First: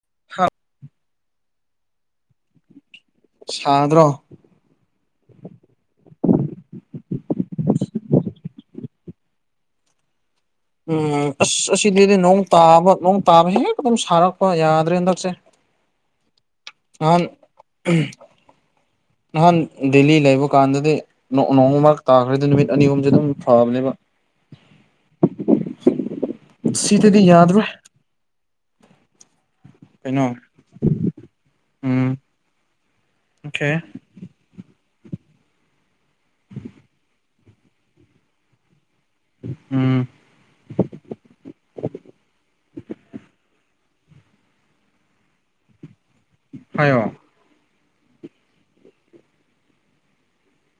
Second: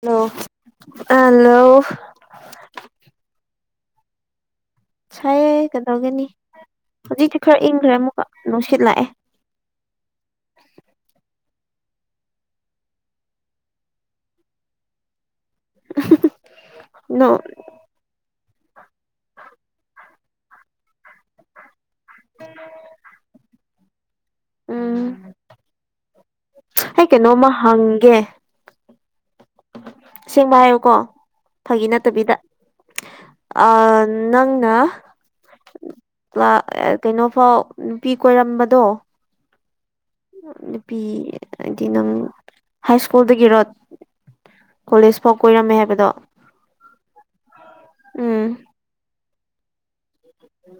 Hello hello ꯁꯥꯗ꯭ꯔꯣ ꯁꯥꯏꯌꯦ ꯀꯩꯗꯧꯒꯅꯤ ꯍꯧꯖꯤꯛꯇꯁꯨ ꯈꯔ ꯏꯪꯈ꯭ꯔꯦ ꯑꯃꯨꯛꯀ ꯅꯨꯡꯁꯤꯠ ꯂꯥꯛꯑꯦ ꯎꯝ ꯑꯁ ꯑꯁꯤꯗꯤꯗꯤ ꯅꯣꯡ ꯇꯥꯕ ꯅꯣꯡ ꯇꯥꯕ ꯍꯦꯛ ꯑꯗꯨꯝ ꯁꯥꯔꯛꯄ ꯌꯥꯗ꯭ꯔꯦ ꯍꯟꯗꯛꯁꯦ ꯎ [inaudible] ꯑꯟ ꯅꯍꯥꯟ ꯗꯦꯜꯂꯤ ꯂꯩꯕ ꯀꯥꯟꯗꯗꯤ ꯅꯣꯡꯃ ꯃꯔꯛ ꯇꯥꯈ꯭ꯔꯗꯤ ꯅꯨꯃꯤꯠ ꯑꯅꯤ ꯑꯍꯨꯝꯁꯦ ꯑꯗꯨꯝ ꯐꯕꯅꯦꯕ ꯎꯝ ꯍꯀꯦ ꯁꯤꯗꯗꯤ ꯅꯣꯃ ꯌꯥꯗ꯭ꯔꯦ ꯍꯒꯦ ꯀꯩꯅꯣ ꯁꯦꯡꯕ ꯍꯥꯏꯌꯨꯀꯣ ꯐꯥꯒꯤ ꯎꯝ ꯅꯠꯇꯕꯤꯗ ꯑ ꯑꯣꯀꯦ ꯅꯪꯅ ꯀꯩꯅꯣꯐꯥꯎ ꯅꯨꯄꯤ ꯀꯣꯏꯔꯝꯕꯗꯣ ꯎꯝ ꯅꯨꯄꯤ ꯍꯥꯏꯗꯤ ꯅꯪ ꯍꯥꯏ ꯁ꯭ꯀꯨꯜꯗꯒꯤꯔꯣ ꯀꯣꯂꯦꯖ ꯐꯥꯎ ꯀꯣꯏꯔꯝꯃꯦ ꯍꯥꯏꯕꯗꯣ ꯍꯥꯏꯣ ꯎꯝ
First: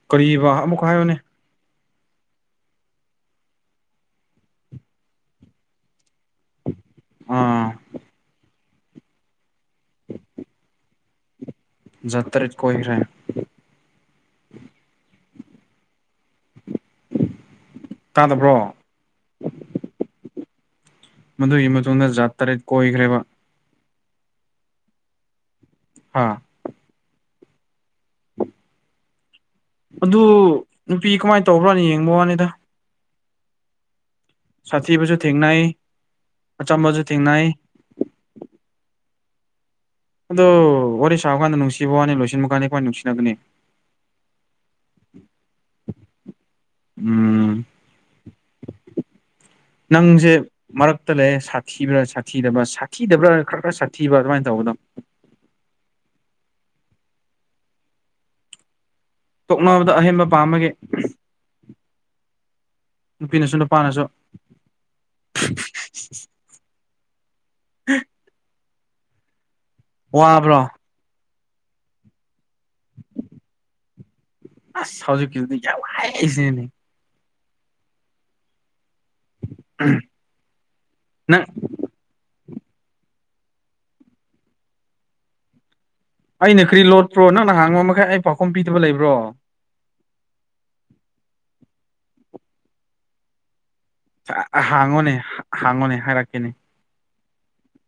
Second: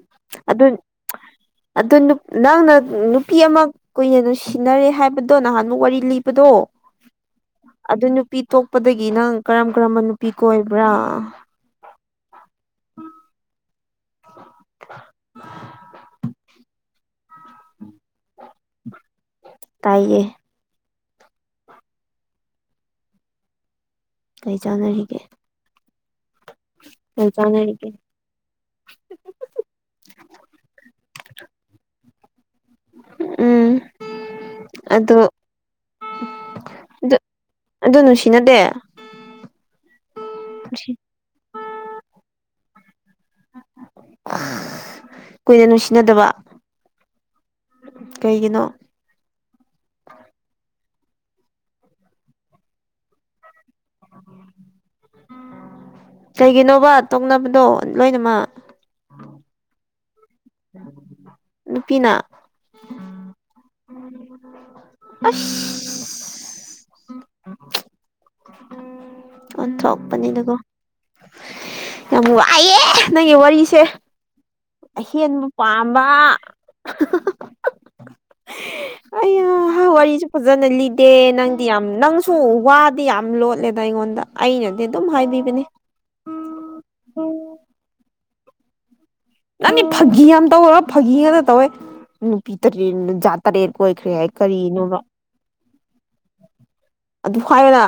ꯀꯕꯥ ꯑꯗꯨ ꯑꯃꯨꯛ ꯍꯥꯏꯌꯨꯅꯦ ꯑꯗꯨ ꯅꯪꯅ ꯅꯨꯄꯤ ꯑꯃ ꯀꯨꯏꯅ ꯅꯨꯡꯁꯤꯅꯔꯦ ꯍꯥꯏꯕꯗꯣ ꯅꯍꯥꯟꯃꯨꯛ ꯋꯥꯔꯤ ꯂꯤꯕꯗꯣ ꯑꯥ ꯑꯗꯨ ꯅꯨꯄꯤ ꯇꯣꯛꯄꯗꯒꯤ ꯅꯪ ꯀꯔꯝ ꯀꯔꯝꯕ ꯅꯨꯄꯤ ꯀꯣꯏꯕ꯭ꯔꯥ꯫ ꯖꯠꯇꯔ ꯀꯣꯍꯤꯔꯦ ꯇꯥꯗꯕ꯭ꯔꯣ ꯇꯥꯏꯌꯦ ꯃꯗꯨꯒꯤ ꯃꯇꯨꯡꯗ ꯖꯥꯠ ꯇꯔꯦꯠ ꯀꯣꯏꯈ꯭ꯔꯦꯕ ꯀꯔꯤ ꯆꯥꯟꯅꯔꯤꯒꯦ ꯍꯥ ꯆ ꯆꯥꯟꯅ ꯍꯒꯦ ꯑꯗꯨ ꯅꯨꯄꯤ ꯀꯃꯥꯏꯅ ꯇꯧꯕ꯭ꯔꯣꯅ ꯌꯦꯡꯕ ꯋꯥꯅꯤꯗ ꯎꯝ ꯑꯗꯣ ꯁꯥꯊꯤꯕꯁꯨ ꯊꯦꯡꯅꯩ ꯑꯆꯝꯕꯁꯨ ꯊꯦꯡꯅꯩ ꯑꯗꯨ ꯅꯨꯡꯁꯤꯅꯗꯦ ꯑꯗꯣ ꯋꯥꯔꯤ ꯁꯥꯕ ꯀꯥꯟꯗ ꯅꯨꯡꯁꯤꯕ ꯋꯥꯅꯤ ꯂꯣꯏꯁꯤꯟꯕ ꯀꯥꯟꯗ ꯀꯥꯏ ꯅꯨꯡꯁꯤꯅꯒꯅꯤ ꯀꯨꯏꯅ ꯅꯨꯡꯁꯤꯅꯗꯕ ꯎꯝ ꯀꯩꯒꯤꯅꯣ ꯅꯪꯁꯦ ꯃꯔꯛꯇ ꯂꯩꯌꯦ ꯁꯥꯊꯤꯕ꯭ꯔꯥ ꯁꯥꯊꯤꯗꯕ꯭ꯔ ꯁꯥꯊꯤꯗꯕ꯭ꯔꯥ ꯈꯔ ꯈꯔ ꯁꯥꯊꯤꯕ꯭ꯔꯥ ꯑꯗꯨꯃꯥꯏꯅ ꯇꯧꯕꯗꯣ ꯀꯩꯒꯤꯅꯣꯕ ꯇꯣꯛꯅꯕꯗꯣ ꯂꯣꯏꯅꯃꯛ ꯇꯣꯛꯅꯕꯗ ꯑꯍꯦꯟꯕ ꯄꯥꯝꯃꯒꯦ ꯅꯨꯄꯤꯅ ꯅꯨꯄꯤꯅꯁꯨ ꯅꯨꯄꯥꯅꯁꯨ ꯑꯁ ꯑꯣꯟꯊꯣꯛꯄꯅꯤꯅꯀꯣ ꯋꯥꯕ꯭ꯔꯣ ꯌꯥꯝ ꯋꯥꯏꯑꯦ ꯅꯪꯒꯤ ꯋꯥꯔꯤꯁꯦ ꯑꯁ ꯑꯍꯦꯟꯕ ꯍꯧꯖꯤꯛꯀꯤꯗꯨꯗꯤ ꯌꯥꯝ ꯄꯥꯝꯕ ꯋꯥꯏꯁꯤꯅꯦ ꯑ ꯋꯥꯔꯤꯁꯨ ꯐꯖꯅ ꯂꯤꯗꯦ ꯅꯪ ꯅꯪꯗꯤ ꯌꯥꯝ ꯅꯪꯁꯨ ꯗꯤ ꯌꯥꯝ ꯂꯣꯠꯂꯦꯗ ꯑꯩꯉꯣꯟꯗ ꯑꯩꯅꯗꯤ ꯑꯗꯨꯝ ꯍꯥꯏꯕꯤꯕꯅꯦ ꯑꯩꯅ ꯈꯔꯤ ꯂꯣꯠꯄ꯭ꯔꯣ ꯅꯪꯅ ꯍꯥꯡꯕ ꯃꯈꯩ ꯑꯩ ꯄꯥꯎꯈꯨꯝ ꯄꯤꯗꯕ ꯂꯩꯕ꯭ꯔꯣ ꯅꯪꯅꯤ ꯐꯥꯒꯤ ꯌꯥꯝ ꯇꯧꯋ ꯐꯥꯒꯤ ꯉꯥꯛꯇ ꯇꯧꯋꯦ ꯅꯨꯄꯤ ꯇꯦ ꯖꯥꯠ ꯇꯔꯦꯠ ꯀꯣꯏꯈ꯭ꯔꯦ ꯍꯥꯏ ꯀꯔꯤꯅꯣꯕ ꯍꯥꯡꯉꯣꯅꯦ ꯍꯥꯡꯉꯣꯅꯦ ꯍꯥꯏꯔꯛꯀꯦꯅꯦ ꯑꯗꯨꯥꯏꯗ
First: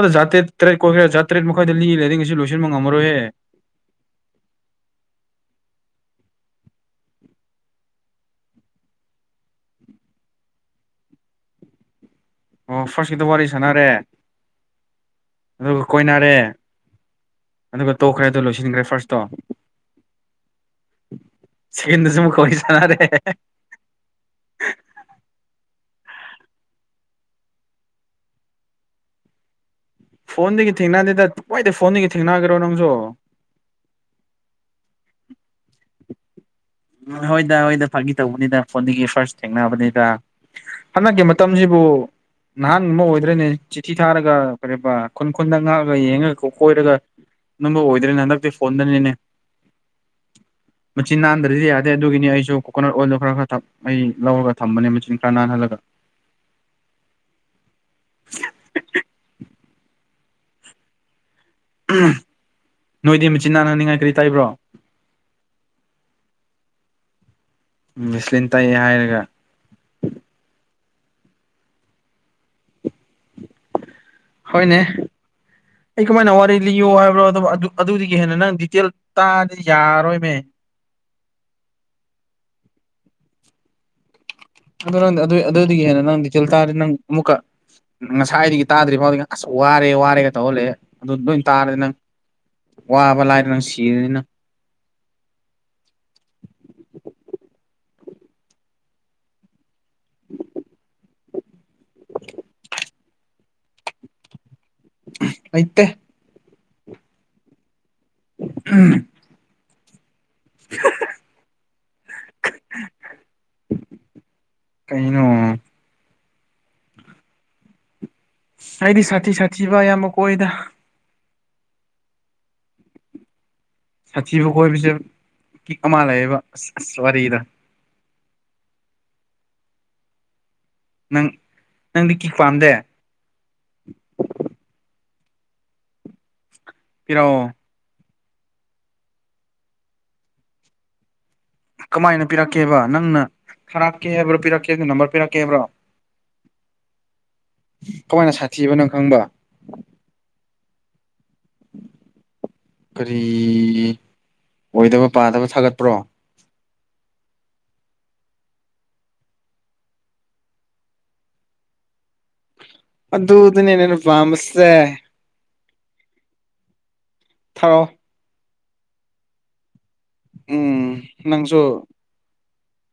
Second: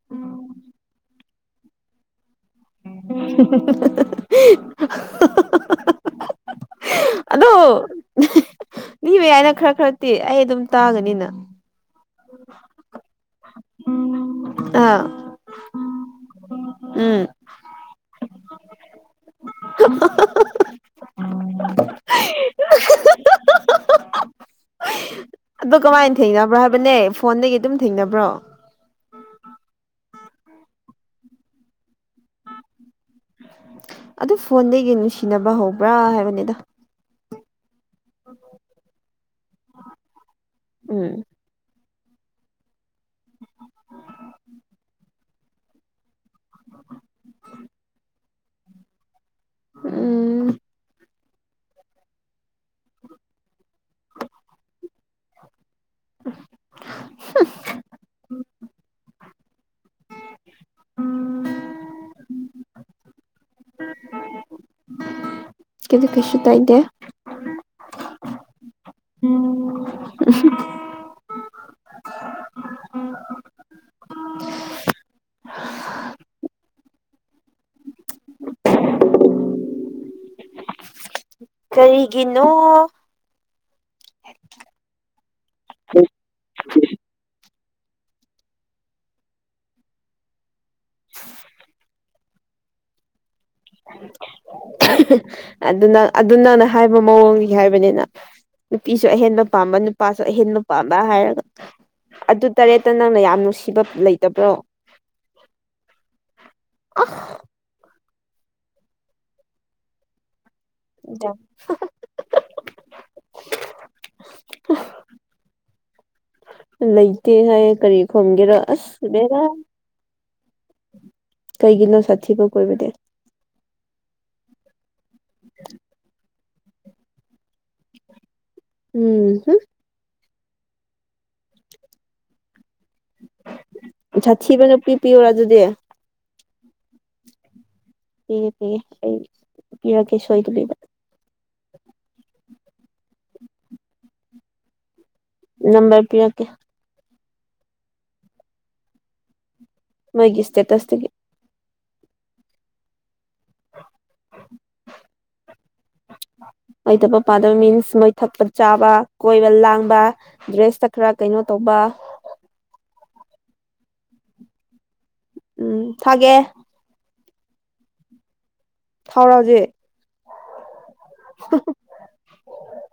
ꯑꯗꯥ꯭ꯔꯦ ꯇꯔꯦꯠꯣꯏꯈꯥ ꯇꯔꯦꯠ ꯃꯈꯥꯏꯗ ꯂꯤ ꯂꯩꯁꯤ ꯂꯣꯏ ꯃ ꯑꯃꯔꯣ [inaudible] [inaudible] ꯑꯗꯣ ꯅꯤꯕ ꯌꯥꯏꯅ ꯈꯔ ꯈꯔꯗꯤꯤ ꯑꯩ ꯑꯗꯨꯝ ꯇꯥꯒꯅꯤꯅ ꯑꯣ ꯐꯥꯔꯁꯀꯤꯗ ꯋꯥꯔꯤ ꯁꯥꯟꯅꯔꯦ ꯑꯥ ꯑꯗꯨꯒ ꯀꯣꯏꯅꯔꯦ ꯎꯝ ꯑꯗꯨꯒ ꯇꯣꯛꯈ꯭ꯔꯦ ꯑꯗꯨ ꯂꯣꯏꯁꯤꯟꯈ꯭ꯔꯦ ꯐꯥꯔꯁꯇꯣ [unintelligible] ꯁꯤꯒꯟꯗꯁꯨ ꯃ ꯀꯩꯁꯅꯔꯦ ꯑ ꯀꯃꯥꯏꯅ ꯊꯦꯡꯅꯕ꯭ꯔꯣ ꯍꯥꯏꯕꯅꯦ ꯐꯣꯟꯗꯒꯤ ꯑꯗꯨꯝ ꯊꯦꯡꯅꯕ꯭ꯔꯣ ꯐꯣꯟꯗꯒꯤ ꯊꯦꯡꯅꯗꯦꯗ ꯋꯥꯏꯗꯩ ꯐꯣꯟꯗꯒꯤ ꯊꯦꯡꯅꯈ꯭ꯔꯣ ꯅꯪꯁꯨ ꯑꯗꯨ ꯐꯣꯟꯒ ꯅꯨꯡꯁꯤꯅꯕ ꯍꯧꯕ꯭ꯔꯥ ꯍꯥꯏꯕꯅꯤꯗ ꯎꯝ ꯍꯣꯏꯗ ꯍꯣꯏꯗ ꯐꯥꯒꯤ ꯇꯧꯕꯅꯤꯗ ꯐꯣꯟꯗꯒꯤ ꯐꯥꯔꯁ ꯊꯦꯡꯅꯕꯅꯤꯗ ꯎꯝ ꯍꯟꯗꯛꯀꯤ ꯃꯇꯝꯁꯤꯕꯨ ꯅꯍꯥꯟ ꯑꯃ ꯑꯣꯏꯗ꯭ꯔꯅꯦ ꯆꯤꯊꯤ ꯊꯥꯔꯒ ꯀꯔꯤꯕ ꯈꯨꯟ ꯈꯨꯟꯗ ꯉꯥꯛꯂꯒ ꯌꯦꯡꯉꯒ ꯀꯣꯏꯔꯒ ꯅꯪꯕꯨ ꯑꯣꯏꯗ꯭ꯔꯦꯅꯦ ꯍꯟꯗꯛꯇꯤ ꯐꯣꯟꯗꯅꯤꯅꯦ ꯎꯝ ꯃ ꯆꯤꯅꯥ ꯑꯗꯨꯗꯤ ꯌꯥꯗꯦ ꯑꯗꯨꯒꯤꯅꯤ ꯑꯩꯁꯨ ꯀꯣꯀꯣꯅꯠ ꯑꯣꯏꯜꯗꯣ ꯈꯔ ꯈꯔ ꯊ ꯑꯩ ꯂꯧꯔꯒ ꯊꯝꯕꯅꯦ ꯃꯆꯤꯟ ꯈꯔ ꯅꯥꯟꯍꯜꯂꯒ [inaudible] [inaudible] ꯅꯣꯏꯗꯤ ꯃꯆꯤ ꯅꯥꯟꯅꯅꯤꯡꯉꯥꯏ ꯀꯔꯤ ꯇꯥꯏꯕ꯭ꯔꯣ ꯀꯗ ꯀꯩꯁꯨ ꯇꯗꯦ ꯁꯂꯤꯟ ꯇꯛꯑꯦ ꯍꯥꯏꯔꯒ [unintelligible] ꯍꯣꯏꯅꯦ ꯑꯩ ꯀꯃꯥꯏꯅ ꯋꯥꯔꯤ ꯂꯤꯌꯣ ꯍꯥꯏꯕ꯭ꯔꯣ ꯑꯗꯨ ꯑꯗꯨ ꯑꯗꯨꯗꯒꯤ ꯍꯦꯟꯅ ꯅꯪ ꯗꯤꯇꯦꯜ ꯇꯥꯗꯤ ꯌꯥꯔꯣꯏꯃꯦ ꯀꯔꯤꯒꯤꯅꯣ ꯑꯗꯨ ꯅꯪ ꯑꯗꯨ ꯑꯗꯨꯗꯒꯤ ꯍꯦꯟꯅ ꯅꯪꯗꯤ ꯆꯤꯜ ꯇꯥꯔꯗꯤ ꯅꯪ ꯑꯃꯨꯛꯀ ꯉꯁꯥꯏꯗꯒꯤ ꯇꯥꯗ꯭ꯔꯤ ꯐꯥꯎꯗꯤ ꯑꯁ ꯋꯥꯔꯦ ꯋꯥꯔꯦꯒ ꯇꯧꯍꯜꯂꯦ ꯑꯗꯨ ꯑꯗꯨꯣꯏ ꯇꯥꯔꯗꯤ ꯅꯪ ꯋꯥꯕ ꯂꯥꯏꯔ ꯅꯪ ꯁꯤꯔꯅꯤ ꯅꯪ ꯑꯗꯨꯅꯪ ꯑꯗꯨ ꯅꯪꯅ ꯍꯥꯏꯕ ꯃꯑꯣꯡꯗꯒꯤ ꯍꯥꯏꯕꯅꯤꯅ ꯅꯨꯄꯤꯁꯨ ꯑꯍꯦꯟꯕ ꯄꯥꯝꯕ ꯅꯨꯄꯥꯁꯨ ꯑꯍꯦꯟꯕ ꯄꯥꯝꯕ ꯍꯥꯏꯔꯒ ꯑꯗꯨ ꯇꯔꯦꯠꯇ ꯅꯪꯅ ꯌꯥꯝ ꯅꯨꯡꯁꯤꯕ ꯂꯩꯇꯕ꯭ꯔꯣ [unintelligible] ꯑ ꯎꯝ ꯏꯗ ꯀꯩꯅꯩꯅꯣ ꯂꯩꯇꯦ ꯍꯥꯏꯌꯦ ꯀꯔꯤ ꯈꯨꯝꯒꯦꯔꯥ ꯑꯁ ꯕꯦꯔꯥ ꯍꯣꯏꯗ ꯀꯩꯒꯤꯅꯣ ꯁꯥꯠꯊꯤꯕ ꯀꯣꯏꯕꯗꯤ ꯁꯥꯊꯤꯕ ꯀꯣꯏꯕꯁꯦ ꯀꯤꯛ ꯑꯃ ꯂꯩꯌꯦꯕ ꯑꯁ ꯑꯁ ꯋꯥꯔꯤꯗ ꯎꯝꯍꯝ ꯅꯪ ꯅꯪꯗꯤ ꯀꯤ ꯄꯥꯝꯗꯦ ꯁꯥꯊꯤꯕ ꯅꯨꯄꯤ ꯄꯤꯌꯨꯔꯥ ꯑꯗꯨꯗꯤ ꯄꯤꯔꯛꯑꯣ ꯄꯤꯌꯦ ꯄꯤꯌꯦ ꯑꯩ ꯄꯤꯔꯛꯀꯦ ꯁꯣꯏꯗꯕꯤꯕ ꯀꯃꯥꯏꯅ ꯄꯤꯔꯛꯀꯦꯕ ꯅꯪꯅ ꯊꯥꯔꯛꯀꯦ ꯍꯥꯏꯕ꯭ꯔꯣ ꯄꯤꯔꯛꯀꯦꯗꯤ ꯅꯝꯕꯔ ꯄꯤꯔꯛ ꯅꯝꯕꯔ ꯄꯤꯔꯛꯀꯦ ꯀꯃꯥꯏꯅ ꯁꯥꯊꯤꯕꯅꯣ ꯈꯪꯕ ꯃꯣꯏꯒꯤ ꯏ꯭ꯁꯇꯦꯇꯁꯇꯒꯤ ꯀꯔꯤ ꯑꯣꯏꯗꯕ ꯄꯥꯗꯕ ꯊꯥꯒꯠꯄ꯭ꯔꯣ ꯑꯣꯏꯗꯕ ꯄꯥꯗꯕ ꯃꯤꯟꯁ ꯃꯣꯏ ꯊꯛꯄ ꯆꯥꯕ ꯀꯣꯏꯕ ꯂꯥꯡꯕ ꯗ꯭ꯔꯦꯁꯇ ꯈꯔ ꯀꯩꯅꯣ ꯇꯧꯕ ꯑ ꯑꯗꯨꯗꯅꯤꯅꯅ ꯐꯥꯝꯁꯦ ꯎꯝ ꯊꯥꯒꯦ ꯊꯥꯎ ꯊꯥꯎꯔꯥꯎꯖꯦ ꯎꯝ ꯅꯪꯁꯨ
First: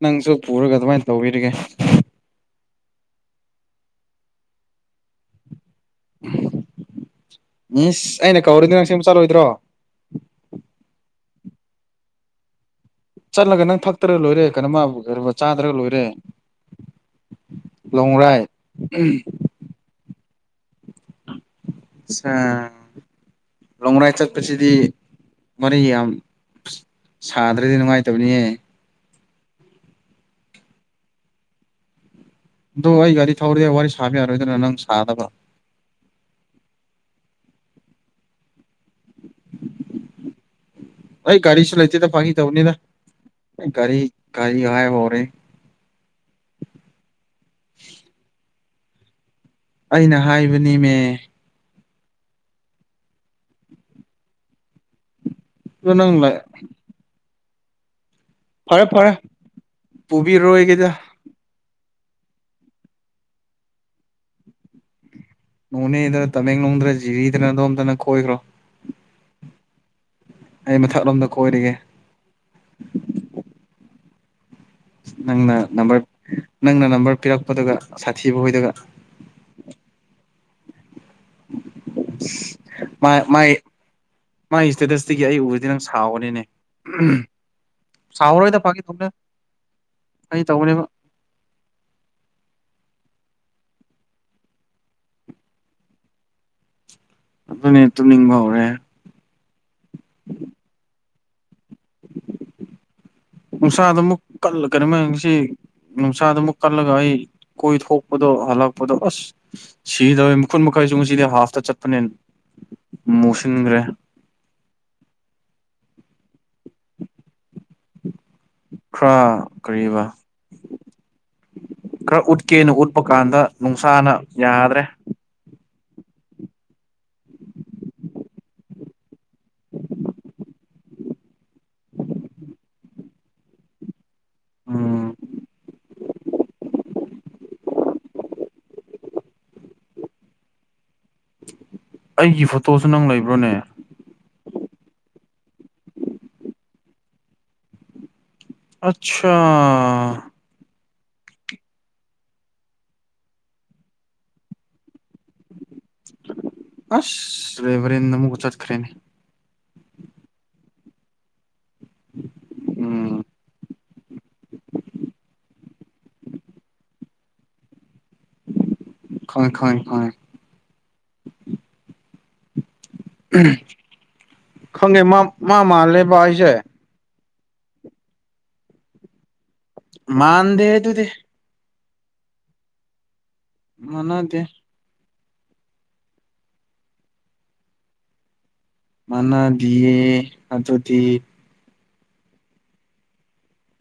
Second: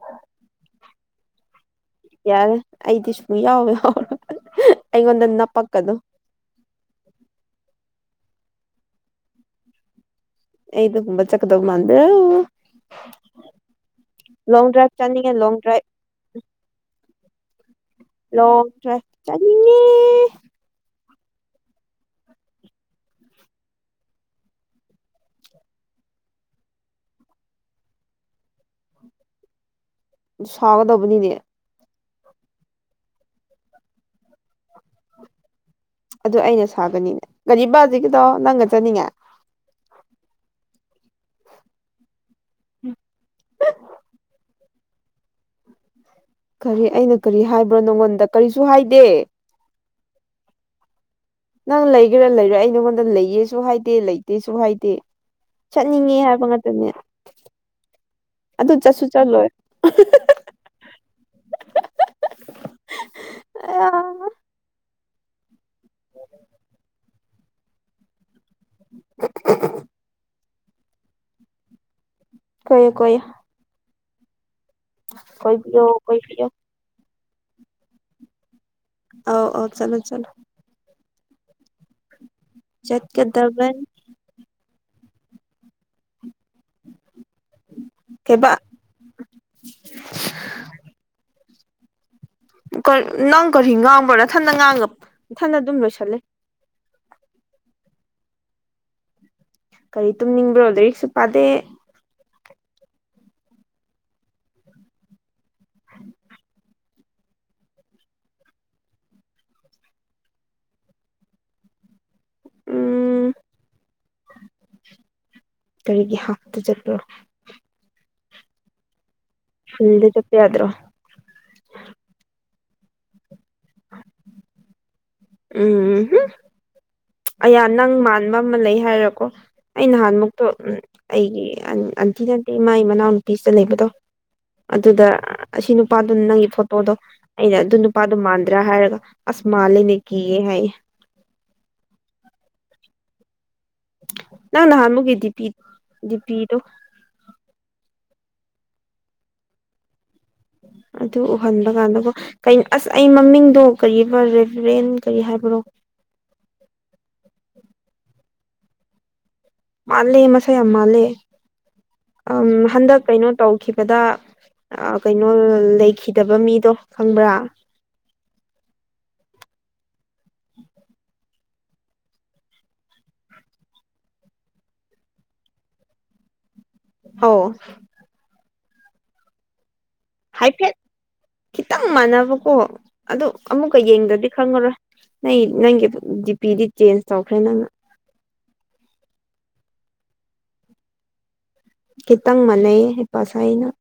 ꯅꯪꯁꯨ ꯄꯨꯔꯒ ꯑꯗꯨꯃꯥꯏꯅ ꯇꯧꯕꯤꯔꯤꯒꯦ ꯌꯥꯔꯦ ꯑꯩꯗꯤ ꯁꯨꯡꯌꯥꯎ ꯌꯥꯎꯔꯣꯏ ꯑꯩꯉꯣꯟꯗ ꯅꯄꯛꯀꯅꯨ [unintelligible] ꯏꯁ ꯑꯩꯅ ꯀꯧꯔꯒ ꯑꯁꯦꯡꯕ ꯆꯠꯂꯣꯏꯗ꯭ꯔꯣ ꯑꯩꯗꯨ ꯀꯕ ꯆꯀꯗꯒ ꯃꯥꯥꯟ꯭ꯔꯦ ꯆꯠꯂꯒ ꯅꯪ ꯊꯛꯇ꯭ꯔꯒ ꯂꯣꯏꯔꯦ ꯂꯣꯡ ꯗ꯭ꯔꯥꯏꯚ ꯀꯩꯅꯣꯃꯕꯨ ꯆꯠꯅꯤꯡꯉꯦ ꯂꯣꯡ ꯆꯥꯗ꯭ꯔꯒ ꯗ꯭ꯔꯥꯏꯚ ꯂꯣꯏꯔꯦ ꯂꯣꯡ ꯔꯥꯏꯗ ꯂꯣꯡ ꯗ꯭ꯔꯥꯏꯚ ꯑꯍꯝ ꯆꯠꯅꯤꯡꯉꯦ ꯑꯠꯁꯥ ꯂꯣꯡ ꯔꯥꯏꯗ ꯆꯠꯄꯁꯤꯗꯤ ꯋꯤꯔꯤ ꯌꯥꯝ ꯁꯥꯗ꯭ꯔꯗꯤ ꯅꯨꯡꯉꯥꯏꯇꯕꯅꯤꯍꯦ ꯁꯥꯒꯗꯕꯅꯤꯅꯦ ꯑꯗꯣ ꯑꯩ ꯒꯥꯔꯤ ꯊꯧꯔꯗꯤꯦ ꯋꯥꯔꯤ ꯁꯥꯕ ꯌꯥꯔꯣꯏꯗꯅ ꯅꯪ ꯁꯥꯗꯕ ꯑꯗꯨ ꯑꯩꯅ ꯁꯥꯒꯅꯤꯅꯦ ꯀꯔꯤꯕ ꯍꯧꯖꯤꯛꯀꯤꯗꯣ ꯅꯪꯒ ꯆꯠꯅꯤꯡꯉꯦ ꯑꯩ ꯒꯥꯔꯤꯁꯨ ꯂꯩꯇꯦꯗ ꯐꯥꯒꯤ ꯇꯧꯕꯅꯤꯗ ꯑꯩ ꯒꯥꯔꯤ ꯒꯥꯔꯤ ꯍꯥꯏꯕ ꯍꯧꯔꯦ ꯀꯔꯤ ꯑꯩꯅ ꯀꯔꯤ ꯍꯥꯏꯕ꯭ꯔꯣ ꯅꯪꯉꯣꯟꯗ ꯀꯔꯤꯁꯨ ꯍꯥꯏꯗꯦ ꯑꯩꯅ ꯍꯥꯏꯕꯅꯤꯃꯦ ꯅꯪ ꯂꯩꯒꯦꯔꯥ ꯂꯩꯔꯥ ꯑꯩ ꯅꯉꯣꯟꯗ ꯂꯩꯌꯦꯁꯨ ꯍꯥꯏꯗꯦ ꯂꯩꯇꯦꯁꯨ ꯍꯥꯏꯗꯦ ꯑꯗꯣ ꯅꯪ ꯆꯠꯅꯤꯡꯉꯦ ꯍꯥꯏꯕ ꯉꯥꯛꯇꯅꯦ ꯑꯗꯨ ꯐꯔꯦ ꯆꯠꯁꯨ ꯐꯔꯦ ꯆꯠꯂꯣꯏ ꯄꯨꯕꯤꯔꯣꯏꯒꯦꯗ ꯑ ꯑ ꯅꯣꯅꯦꯗ ꯇꯃꯦꯡꯂꯣꯡꯗꯔ ꯖꯤꯔꯤꯗꯅ ꯑꯗꯣꯝꯗꯅ ꯀꯣꯏꯒꯔꯣ ꯑꯩ ꯃꯊꯛꯂꯣꯝꯗ ꯀꯣꯏꯔꯒꯦ ꯀꯣꯏꯌꯨ ꯀꯣꯏꯌꯨ ꯅꯪꯅ ꯀꯣꯏꯕꯤꯌꯣ ꯅꯝꯕꯔ ꯀꯣꯏꯕꯤꯌꯣ ꯅꯪꯅ ꯅꯝꯕꯔ ꯄꯤꯔꯛꯄꯗꯨꯒ ꯁꯥꯊꯤꯕ ꯍꯣꯏꯗꯒ ꯑꯧ ꯑꯧ ꯆꯠꯂꯣ ꯆꯠꯂꯣ ꯃ ꯃꯥꯏ ꯆꯠꯀꯗꯕꯅꯤ ꯃꯥꯥꯏ ꯏꯁꯇꯦꯇꯁꯇꯒꯤ ꯑꯩ ꯎꯕꯗꯤ ꯅꯪ ꯁꯥꯎꯒꯅꯤꯅꯦ ꯀꯩꯕ ꯁꯥꯎꯔꯣꯏꯗ ꯐꯥꯒꯤ ꯑꯩ ꯇꯧꯕꯅꯦꯕ ꯅꯪ ꯀꯔꯤ ꯉꯥꯡꯕ꯭ꯔꯣ ꯅꯊꯟꯅ ꯉꯥꯡꯉ ꯃꯊꯟꯅ ꯑꯗꯨꯝ ꯂꯣꯏꯁꯜꯂꯦ ꯑꯗꯨꯅꯦ ꯇꯨꯝꯅꯤꯡꯕ ꯍꯧꯔꯦ ꯀꯔꯤ ꯇꯨꯝꯅꯤꯡꯕ꯭ꯔꯣ ꯂꯥꯏꯔꯤꯛꯁꯨ ꯄꯥꯗꯦ ꯅꯨꯡꯁꯥꯗ ꯑꯃꯨꯛ ꯀꯩꯅꯣꯝꯃꯁꯤ ꯅꯨꯡꯁꯥꯗ ꯑꯃꯨꯛ ꯀꯜꯂꯒ ꯑꯩ ꯀꯣꯏ ꯊꯣꯛꯄꯗꯣ ꯍꯜꯂꯛꯄꯗꯣ ꯑꯁ ꯁꯤꯗꯧꯌꯦ ꯃꯈꯨꯟ ꯃꯈꯩꯁꯨ ꯉꯁꯤꯗꯤ ꯍꯥꯐꯇ ꯆꯠꯄꯅꯦꯅ ꯎꯝ ꯃꯣꯁꯤꯟꯈ꯭ꯔꯦ ꯀꯔꯤꯒꯤ ꯍꯥꯞꯇ ꯆꯠꯄ꯭ꯔꯣ ꯈꯔ ꯀꯔꯤꯕ ꯐꯨꯜꯗ ꯆꯠꯄ ꯌꯥꯗ꯭ꯔꯣ ꯈꯔ ꯎꯠꯀꯦꯅ ꯎꯠꯄ ꯀꯥꯟꯗ ꯅꯨꯡꯁꯥꯅ ꯌꯥꯗ꯭ꯔꯦ ꯎꯝꯍꯨꯝ ꯑꯌꯥ ꯅꯪ ꯃꯥꯟꯕ ꯑꯃ ꯂꯩ ꯍꯥꯏꯔꯀꯣ ꯑꯩ ꯅꯍꯥꯟꯃꯨꯛꯇꯣ ꯎꯝ ꯑꯩꯒꯤ ꯑꯟ ꯑꯟꯇꯤ ꯅꯠꯇꯦ ꯃꯥꯏ ꯃꯅꯥꯎꯅꯨꯨꯄꯤꯁꯤꯗ ꯂꯩꯕꯗꯣ ꯑꯗꯨꯗ ꯎꯝ ꯑꯁꯤꯅ ꯑꯗꯨ ꯅꯪꯒꯤ ꯐꯣꯇꯣꯗꯣ ꯑꯩꯅ ꯑꯗꯨ ꯅꯨꯄꯥꯗꯣ ꯃꯥꯟꯗ꯭ꯔꯥ ꯍꯥꯏꯔꯒ ꯑꯁ ꯃꯥꯟꯂꯦꯅꯦ ꯀꯤꯌꯦ ꯍꯥꯏꯌꯦ ꯑꯩꯒꯤ ꯐꯣꯇꯣꯁꯨ ꯅꯪ ꯂꯩꯕ꯭ꯔꯣꯅꯦ ꯅꯪ ꯅꯍꯥꯟꯃꯨꯛꯀꯤ ꯗꯤꯄꯤ ꯗꯤꯄꯤꯗꯣ ꯑꯠꯁꯥ ꯑꯗꯨ ꯎꯍꯟꯕ ꯀꯥꯟꯗꯀꯣ ꯀꯩꯅꯣ ꯑꯁ ꯑꯩ ꯃꯃꯤꯡꯗꯣ ꯀ ꯔꯦꯚꯔꯦꯟ ꯀꯔꯤ ꯍꯥꯏꯕ꯭ꯔꯣ ꯑꯁ ꯗꯥꯏꯕꯔꯦꯟ ꯑꯃꯨꯛꯀ ꯆꯠꯈ꯭ꯔꯦꯅꯦ ꯃꯥꯜꯂꯦ ꯃꯁꯥ ꯌꯥꯝ ꯃꯥꯜꯂꯦ ꯍꯟꯗꯛ ꯎꯝ ꯀꯩꯅꯣ ꯇꯧꯈꯤꯕꯗ ꯑ ꯀꯩꯅꯣ ꯂꯩꯈꯤꯗꯕ ꯃꯤꯗꯣ ꯈꯪꯕ꯭ꯔꯥ ꯈꯪꯉꯦ ꯈꯪꯉꯦ ꯈꯪꯉꯦ [unintelligible] ꯈꯪꯈꯦ ꯃꯥ ꯃꯥꯜꯂꯦꯕ ꯑꯩꯁꯦ ꯑꯧ ꯍꯥꯏꯐꯦꯠ ꯃꯥꯥꯟꯗꯦ ꯑꯗꯨꯗꯤ ꯈꯤꯇꯪ ꯃꯥꯟꯅꯕꯀꯣ ꯑꯗꯨ ꯑꯃꯨꯛꯀ ꯌꯦꯡꯗ꯭ꯔꯗꯤ ꯃꯥꯟꯅꯗꯦ ꯈꯪꯉꯔꯣꯏ ꯑꯩ ꯅꯪꯒꯤ ꯗꯤꯄꯤꯗꯤ ꯆꯦꯟꯖ ꯇꯧꯈ꯭ꯔꯦ ꯅꯪꯅ ꯃꯥꯟꯅꯗꯤꯌꯦ ꯑꯗꯨꯗꯤ ꯈꯤꯇꯪ ꯃꯥꯟꯅꯩꯌꯦ ꯍꯥꯏꯄꯥ ꯁꯥꯢ ꯅꯪ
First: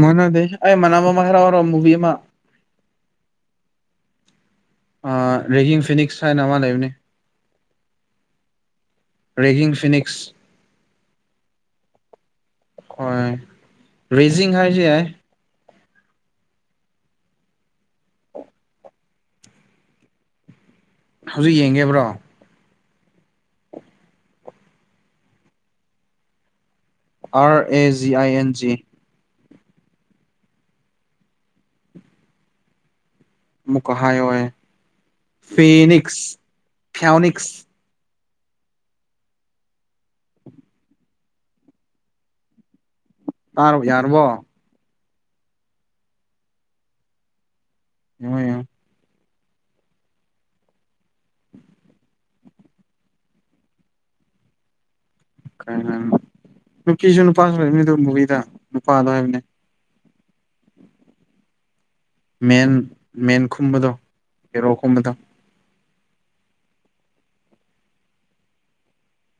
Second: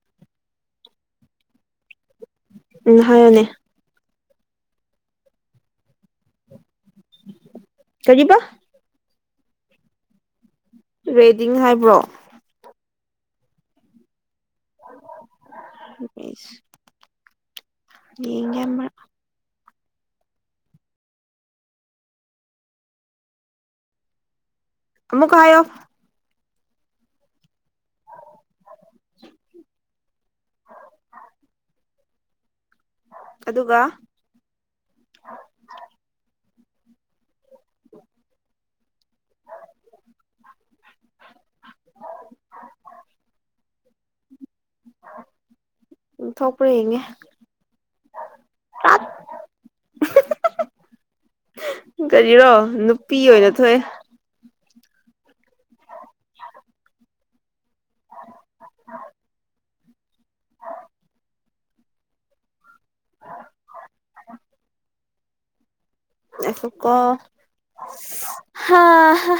ꯃꯥꯟꯅꯗꯦ ꯑꯩ ꯃꯥꯟꯅꯕ ꯑꯃ ꯍꯥꯏꯔꯛꯎꯔꯣ ꯃꯨꯚꯤ ꯑꯃ ꯎꯝ ꯍꯥꯏꯌꯣꯅꯦ ꯔꯦꯒꯤꯡ ꯐꯤꯅꯤꯛꯁ ꯍꯥꯏꯅ ꯑꯃ ꯂꯩꯕꯅꯤ ꯀꯔꯤꯕ ꯔꯦꯖꯤꯡ ꯐꯤꯅꯤꯛꯁ ꯔꯦꯗꯤꯡ ꯍꯥꯏꯕ꯭ꯔꯣ ꯍꯣꯏ ꯕ꯭ꯔꯦꯖꯤꯡ ꯍꯥꯏꯔꯁꯨ ꯌꯥꯏ [unintelligible] ꯌꯦꯡꯒꯦ ꯑꯃꯔꯛ ꯍꯧꯖꯤꯛ ꯌꯦꯡꯒꯦꯕ꯭ꯔꯣ ꯑꯃꯨꯝꯒ ꯍꯥꯢꯌꯣ R A G I N G ꯑꯗꯨꯒ ꯃꯨꯀ ꯍꯥꯏꯥꯏꯣꯏ ꯐꯦꯅꯤꯛꯁ ꯐꯌꯥꯎꯅꯤꯛꯁ [unintelligible] ꯇꯥꯔꯕ ꯌꯥꯔꯕꯣ ꯎꯝ ꯊꯣꯛꯄ꯭ꯔ ꯌꯦꯡꯉꯦ ꯅꯨꯉꯥꯏꯌꯣ ꯀꯔꯤꯔꯣ ꯅꯨꯄꯤ ꯑꯣꯏꯅ ꯊꯣꯛꯑꯦ ꯅꯨꯄꯤꯁꯨ ꯅꯨꯄꯥꯁꯨ ꯂꯩ ꯃꯤꯗꯨ ꯃꯨꯕꯤꯗ ꯅꯨꯄꯥꯗꯣ ꯍꯥꯏꯕꯅꯦ ꯃꯦꯟ ꯃꯦꯟ ꯈꯨꯝꯕꯗꯣ ꯍꯦꯔꯣ ꯀꯨꯝꯕꯗꯣ ꯑꯩꯁꯨ ꯀꯣ ꯍꯥ ꯍꯥ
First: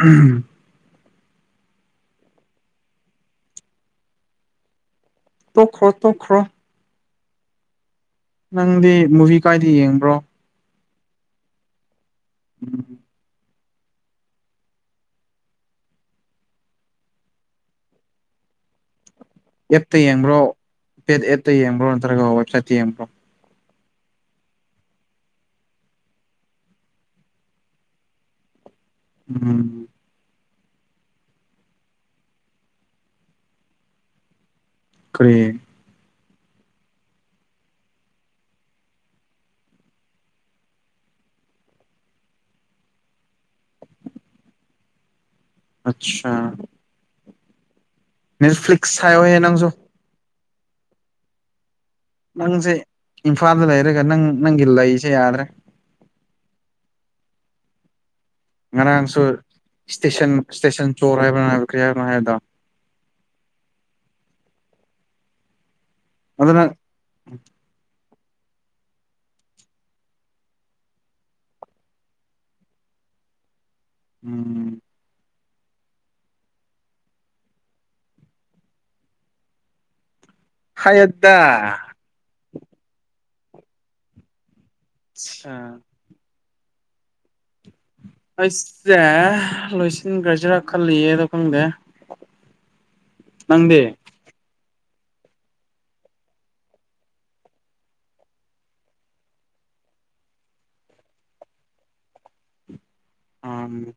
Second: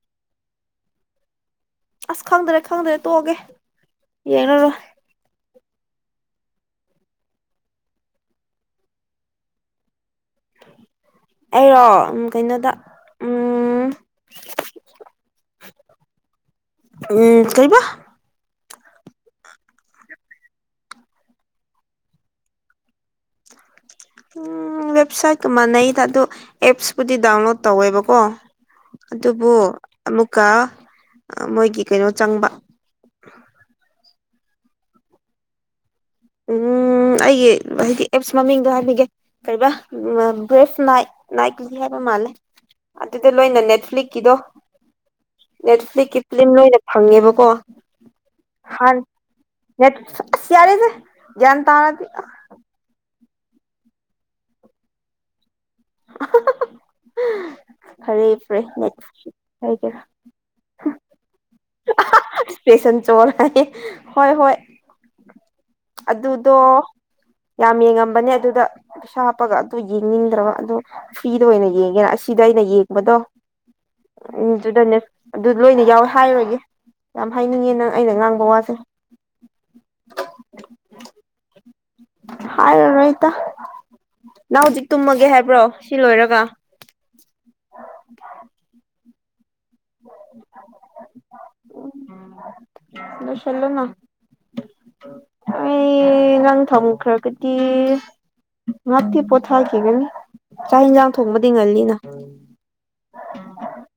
ꯎꯝ ꯑꯁ ꯈꯪꯗ꯭ꯔꯦ ꯈꯪꯗ꯭ꯔꯦ ꯇꯣꯛꯑꯒꯦ ꯌꯦꯡꯔꯔꯣꯏ ꯇꯣꯛꯈ꯭ꯔꯣ ꯇꯣꯛꯈ꯭ꯔꯣ ꯅꯪꯗꯤ ꯃꯨꯚꯤ ꯀꯥꯏꯗ ꯌꯦꯡꯕ꯭ꯔꯣ ꯑꯩꯔꯣ ꯎꯝ ꯀꯩꯅꯣꯗ ꯎꯝ ꯎꯝ ꯎꯝ ꯎꯝ ꯀꯩꯕ ꯑꯦꯞꯇ ꯌꯦꯡꯕ꯭ꯔꯣ ꯄꯦꯗ ꯑꯦꯞꯇ ꯌꯦꯡꯕ꯭ꯔꯣ ꯅꯠꯇ꯭ꯔꯒ ꯋꯦꯕꯁꯥꯏꯠꯇ ꯌꯦꯡꯕ꯭ꯔꯣ ꯎꯝ ꯋꯦꯕꯁꯥꯏꯠꯀ ꯃꯅꯩꯗ ꯑꯗꯣ ꯑꯦꯞꯁꯄꯨꯗꯤ ꯗꯥꯎꯟꯂꯣꯗ ꯇꯧꯋꯦꯕꯀꯣ ꯑꯗꯨꯕꯨ ꯎꯝ ꯑꯃꯨꯛꯀ ꯃꯣꯏꯒꯤ ꯀꯩꯅꯣ ꯆꯪꯕ ꯀꯔꯤꯦ ꯎꯝ ꯑꯩꯒꯤ ꯍꯥꯏꯗꯤ ꯑꯦꯞꯁ ꯃꯃꯤꯡꯗꯣ ꯍꯥꯏꯕꯤꯒꯦ ꯀꯩꯕꯥ ꯕꯔ꯭ꯤꯐ ꯅꯥꯏꯛ ꯅꯥꯏꯀꯂꯤ ꯍꯥꯏꯕ ꯃꯥꯜꯂꯦ ꯑꯗꯨꯗ ꯂꯣꯏꯅ ꯅꯦꯠꯐ꯭ꯂꯤꯛꯀꯤꯗꯣ ꯅꯦꯠꯐ꯭ꯂꯤꯛꯀꯤ ꯑꯠꯆꯥ ꯄꯂ꯭ꯤꯟ ꯂꯣꯏꯅ ꯐꯪꯉꯦꯕꯀꯣ ꯍꯥꯟ ꯅꯦꯠꯐ꯭ꯂꯤꯛꯁ ꯍꯥꯏꯌꯣꯍꯦ ꯅꯪꯁꯨ ꯅꯦꯠꯐ꯭ꯂꯤꯛ ꯑꯁ ꯌꯥꯔꯦꯗ ꯒꯌ꯭ꯥꯟ ꯇꯥꯔꯗꯤ ꯅꯪꯁꯦ ꯏꯝꯐꯥꯜꯗ ꯂꯩꯔꯒ ꯅꯪ ꯅꯪꯒꯤ ꯂꯩꯁꯦ ꯌꯥꯗ꯭ꯔꯦ ꯐꯔꯦ ꯐꯔꯦ ꯅꯦꯠ ꯉꯔꯥꯡꯁꯨ ꯍꯥꯏꯒꯦꯔꯥ ꯏꯁꯇꯦꯁꯟ ꯏꯁꯇꯦꯁꯟ ꯆꯣꯔ ꯍꯥꯏꯕꯣ ꯍꯥꯏꯕ ꯀꯔꯤ ꯍꯥꯏꯕꯅꯣ ꯍꯥꯏꯕꯗꯣ ꯄꯦꯁꯟ ꯆꯣꯔ ꯍꯥꯏꯌꯦ ꯍꯣꯏ ꯍꯣꯏ ꯑꯗꯨꯗꯣ ꯑꯗꯨꯅ ꯌꯥꯝ ꯌꯦꯡꯉꯝꯕꯅꯦ ꯑꯗꯨꯗ ꯄꯩꯁꯥ ꯍꯥꯞꯄꯒ ꯑꯗꯨ ꯌꯦꯡꯅꯤꯡꯗ꯭ꯔꯕ ꯑꯗꯣ ꯐꯔ꯭ꯤꯗ ꯑꯣꯏꯅ ꯌꯦꯡꯒꯦꯅ ꯑꯁꯤꯗ ꯑꯩꯅ ꯌꯦꯡꯕꯗꯣ ꯎꯝ ꯗꯨꯗꯅꯦ ꯑꯗꯨ ꯂꯣꯏꯅ ꯌꯥꯎꯋꯦ ꯍꯥꯏꯔꯣꯏꯒꯦ ꯌꯥꯝ ꯍꯥꯏꯅꯤꯡꯉꯦ ꯅꯪ ꯑꯩꯅ ꯉꯥꯡꯕ ꯋꯥꯁꯦ ꯍꯥꯏꯌꯣꯠꯗ ꯍꯥꯏꯔꯔꯣꯏ ꯏꯇ ꯅꯪ ꯍꯧꯖꯤꯛ ꯇꯨꯝꯃꯒꯦ ꯍꯥꯏꯕ꯭ꯔꯣ ꯑꯠꯆꯥ ꯁꯤ ꯂꯣꯏꯔꯒ ꯑꯩꯁꯦ ꯂꯣꯏꯁꯟ ꯏꯤꯡꯒꯔꯥꯖꯤꯔ ꯈꯜꯂꯤꯌꯦ ꯑꯗꯣ ꯈꯪꯗꯦ ꯅꯪꯗꯤ ꯂꯣꯏꯁꯜꯂꯣꯅ ꯑꯩ ꯅꯪ ꯊꯝꯈ꯭ꯔꯒꯗꯤ ꯉꯥꯛꯇꯤ ꯄꯣꯊꯥꯈꯤꯒꯅꯤ ꯆꯥꯛ ꯍꯤꯟꯖꯥꯡ ꯊꯣꯡꯕꯗꯤ ꯉꯜꯂꯤꯅ ꯑꯝ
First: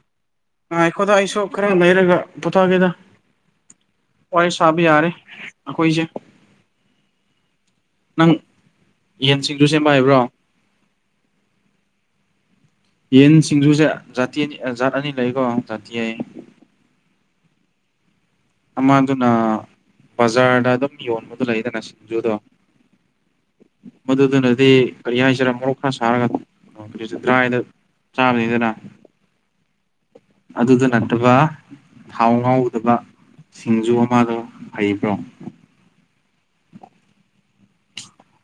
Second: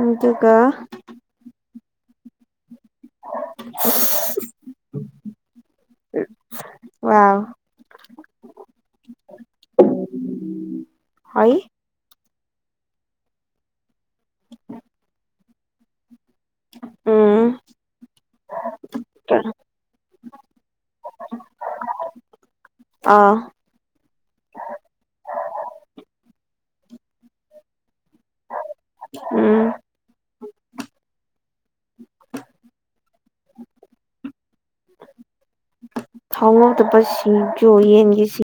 ꯑꯗꯨꯒꯥ ꯍꯨꯗꯥ ꯑꯩꯁꯨ ꯈꯔ ꯂꯩꯔꯒ ꯄꯣꯊꯥꯒꯦꯗ ꯑꯣꯏꯣꯏ ꯁꯕ ꯌꯥꯔꯦꯈꯣꯏꯁꯦ ꯋꯥꯎ ꯅꯪ ꯌꯦꯟꯁꯤꯡꯖꯨ ꯁꯦꯝꯕ ꯍꯩꯕ꯭ꯔꯣ ꯎ ꯍ ꯌꯦꯟ ꯁꯤꯡꯖꯨꯁꯦ ꯖꯥꯇꯤ ꯑꯅꯤ ꯖꯥꯠ ꯑꯅꯤ ꯂꯩꯀꯣ ꯖꯥꯇꯤ ꯍꯥꯏꯌꯦ ꯎꯝ ꯑꯃꯗꯨꯅ ꯕꯖꯥꯔꯗ ꯑꯗꯨꯝ ꯌꯣꯟꯕꯗꯣ ꯂꯩꯗꯅ ꯁꯤꯡꯖꯨꯗꯣ ꯑꯥ ꯃꯗꯨꯗꯨꯅꯗꯤ ꯀꯔꯤ ꯍꯥꯏꯁꯤꯔꯥ ꯃꯣꯔꯣꯛ ꯈꯔ ꯁꯥꯔꯒ ꯇꯔꯥ ꯍꯗ ꯆꯥꯕꯅꯤꯗꯅ ꯎꯝ ꯑꯗꯨꯗ ꯅꯠꯇꯕ ꯊꯥꯎ ꯉꯥꯎꯒꯗꯕ ꯁꯤꯡꯖꯨ ꯑꯃꯗꯣ ꯍꯩꯕ꯭ꯔꯣ ꯊꯥꯎꯅꯥꯧꯗꯄ ꯁꯤꯒꯣ ꯌꯦꯟꯒꯦ ꯁꯤ